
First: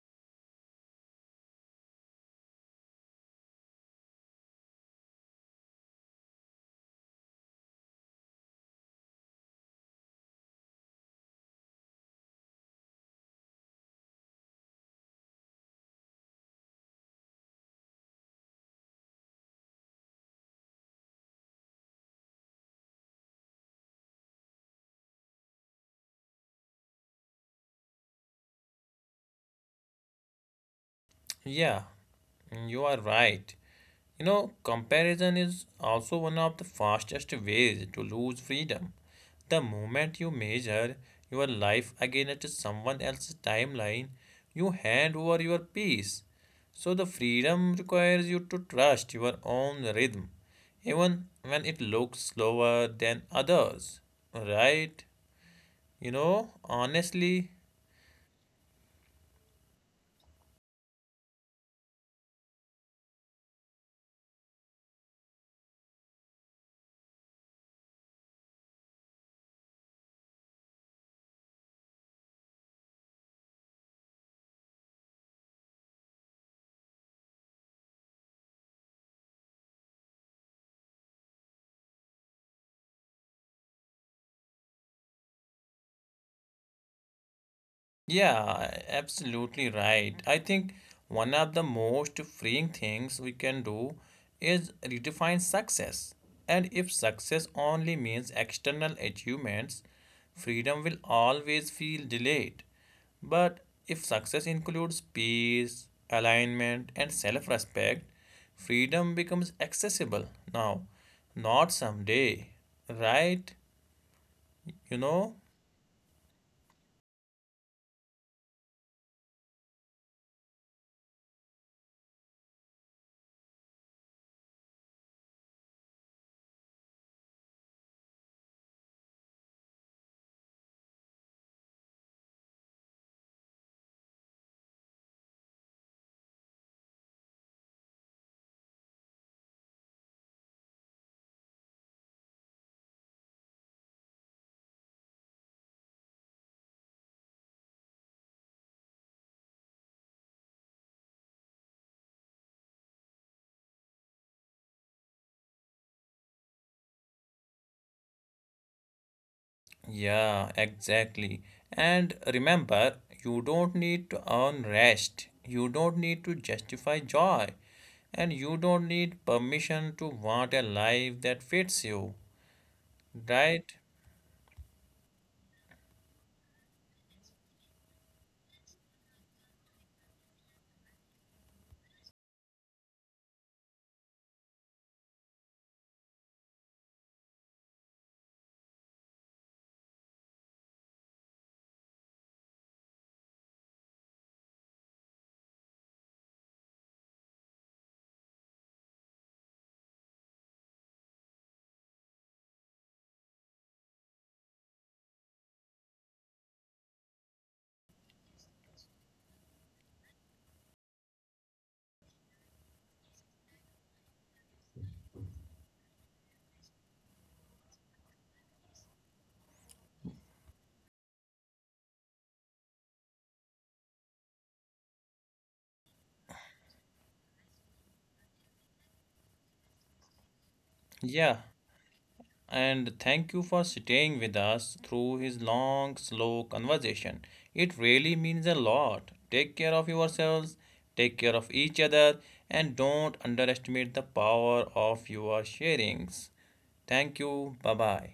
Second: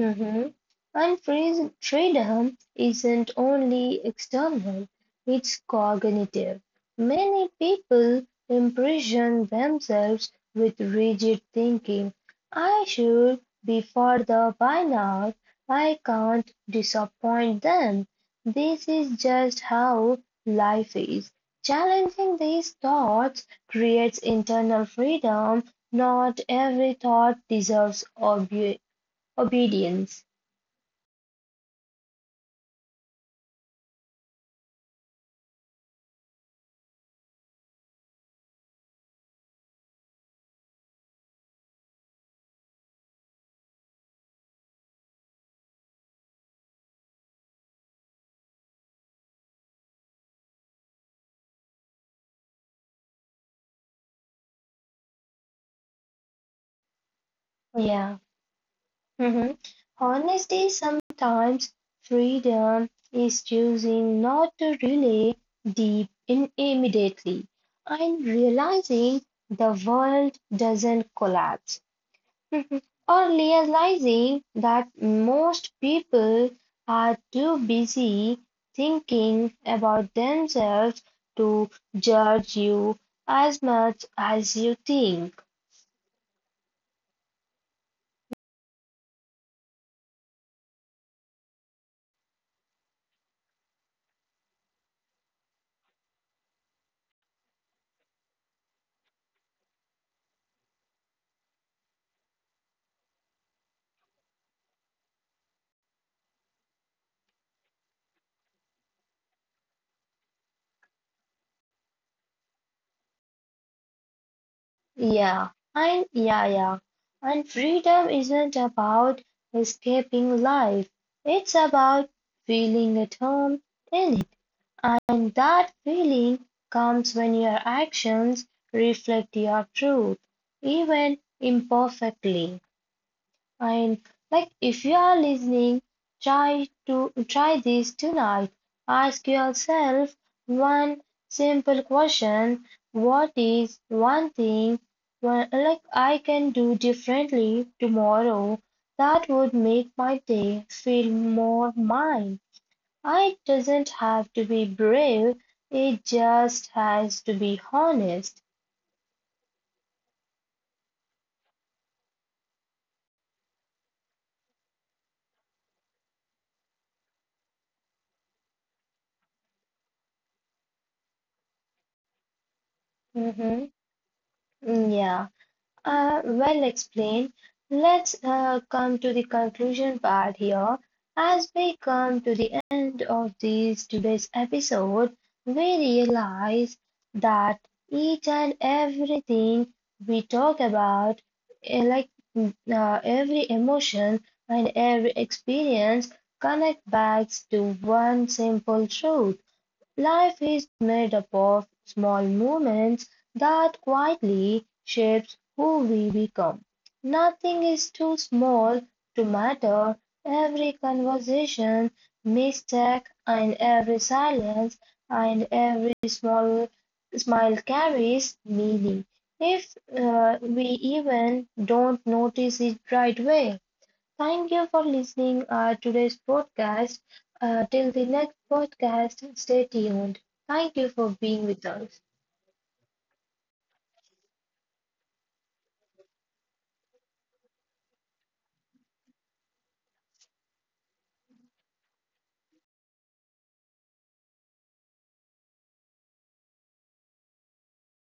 Speaker 1: Mhm. And phrase freedom isn't only external, it's cognitive. Many people imprison themselves with rigid thinking. I should be further by now. I can't disappoint them. This is just how life is. Challenging these thoughts creates internal freedom. Not every thought deserves obedience.
Speaker 2: Yeah, you are right. You know, comparison is also one of the fastest ways to lose freedom. The moment you measure your life against someone else's timeline, you hand over your peace. So, the freedom requires you to trust your own rhythm, even when it looks slower than others. Right? You know, honestly,
Speaker 1: Yeah. Hmm. Honesty sometimes freedom is choosing not to relay deep in immediately and realizing the world doesn't collapse. Mhm. Or realizing that most people are too busy thinking about themselves to judge you as much as you think.
Speaker 2: yeah, absolutely right. I think one of the most freeing things we can do is redefine success. And if success only means external achievements, freedom will always feel delayed. But if success includes peace, alignment, and self respect, freedom becomes accessible now, not someday, right? You know?
Speaker 1: Yeah, and yeah. And freedom isn't about escaping life. It's about feeling at home in it. And that feeling comes when your actions reflect your truth, even imperfectly. And like if you are listening, try this tonight. Ask yourself one simple question. What is one thing one, like I can do differently tomorrow that would make my day feel more mine? It doesn't have to be brave, it just has to be honest.
Speaker 2: Yeah, exactly. And remember, you don't need to earn rest. You don't need to justify joy. And you don't need permission to want a life that fits you.
Speaker 1: Mm-hmm.
Speaker 2: Right?
Speaker 1: Mm, yeah. Well explained. Let's come to the conclusion part here. As we come to the end of this today's episode, we realize that each and everything we talk about, eh, like every emotion and every experience, connect back to one simple truth. Life is made up of small moments that quietly shapes who we become. Nothing is too small to matter. Every conversation, mistake, and every silence and every small smile carries meaning. If we even don't notice it right away. Thank you for listening today's podcast. Till the next podcast, stay tuned. Thank you for
Speaker 2: Yeah,
Speaker 1: being with us.
Speaker 2: and thank you for staying with us through his long, slow conversation. It really means a lot. Take care of yourselves, take care of each other, and don't underestimate the power of your sharings. Thank you. Bye bye.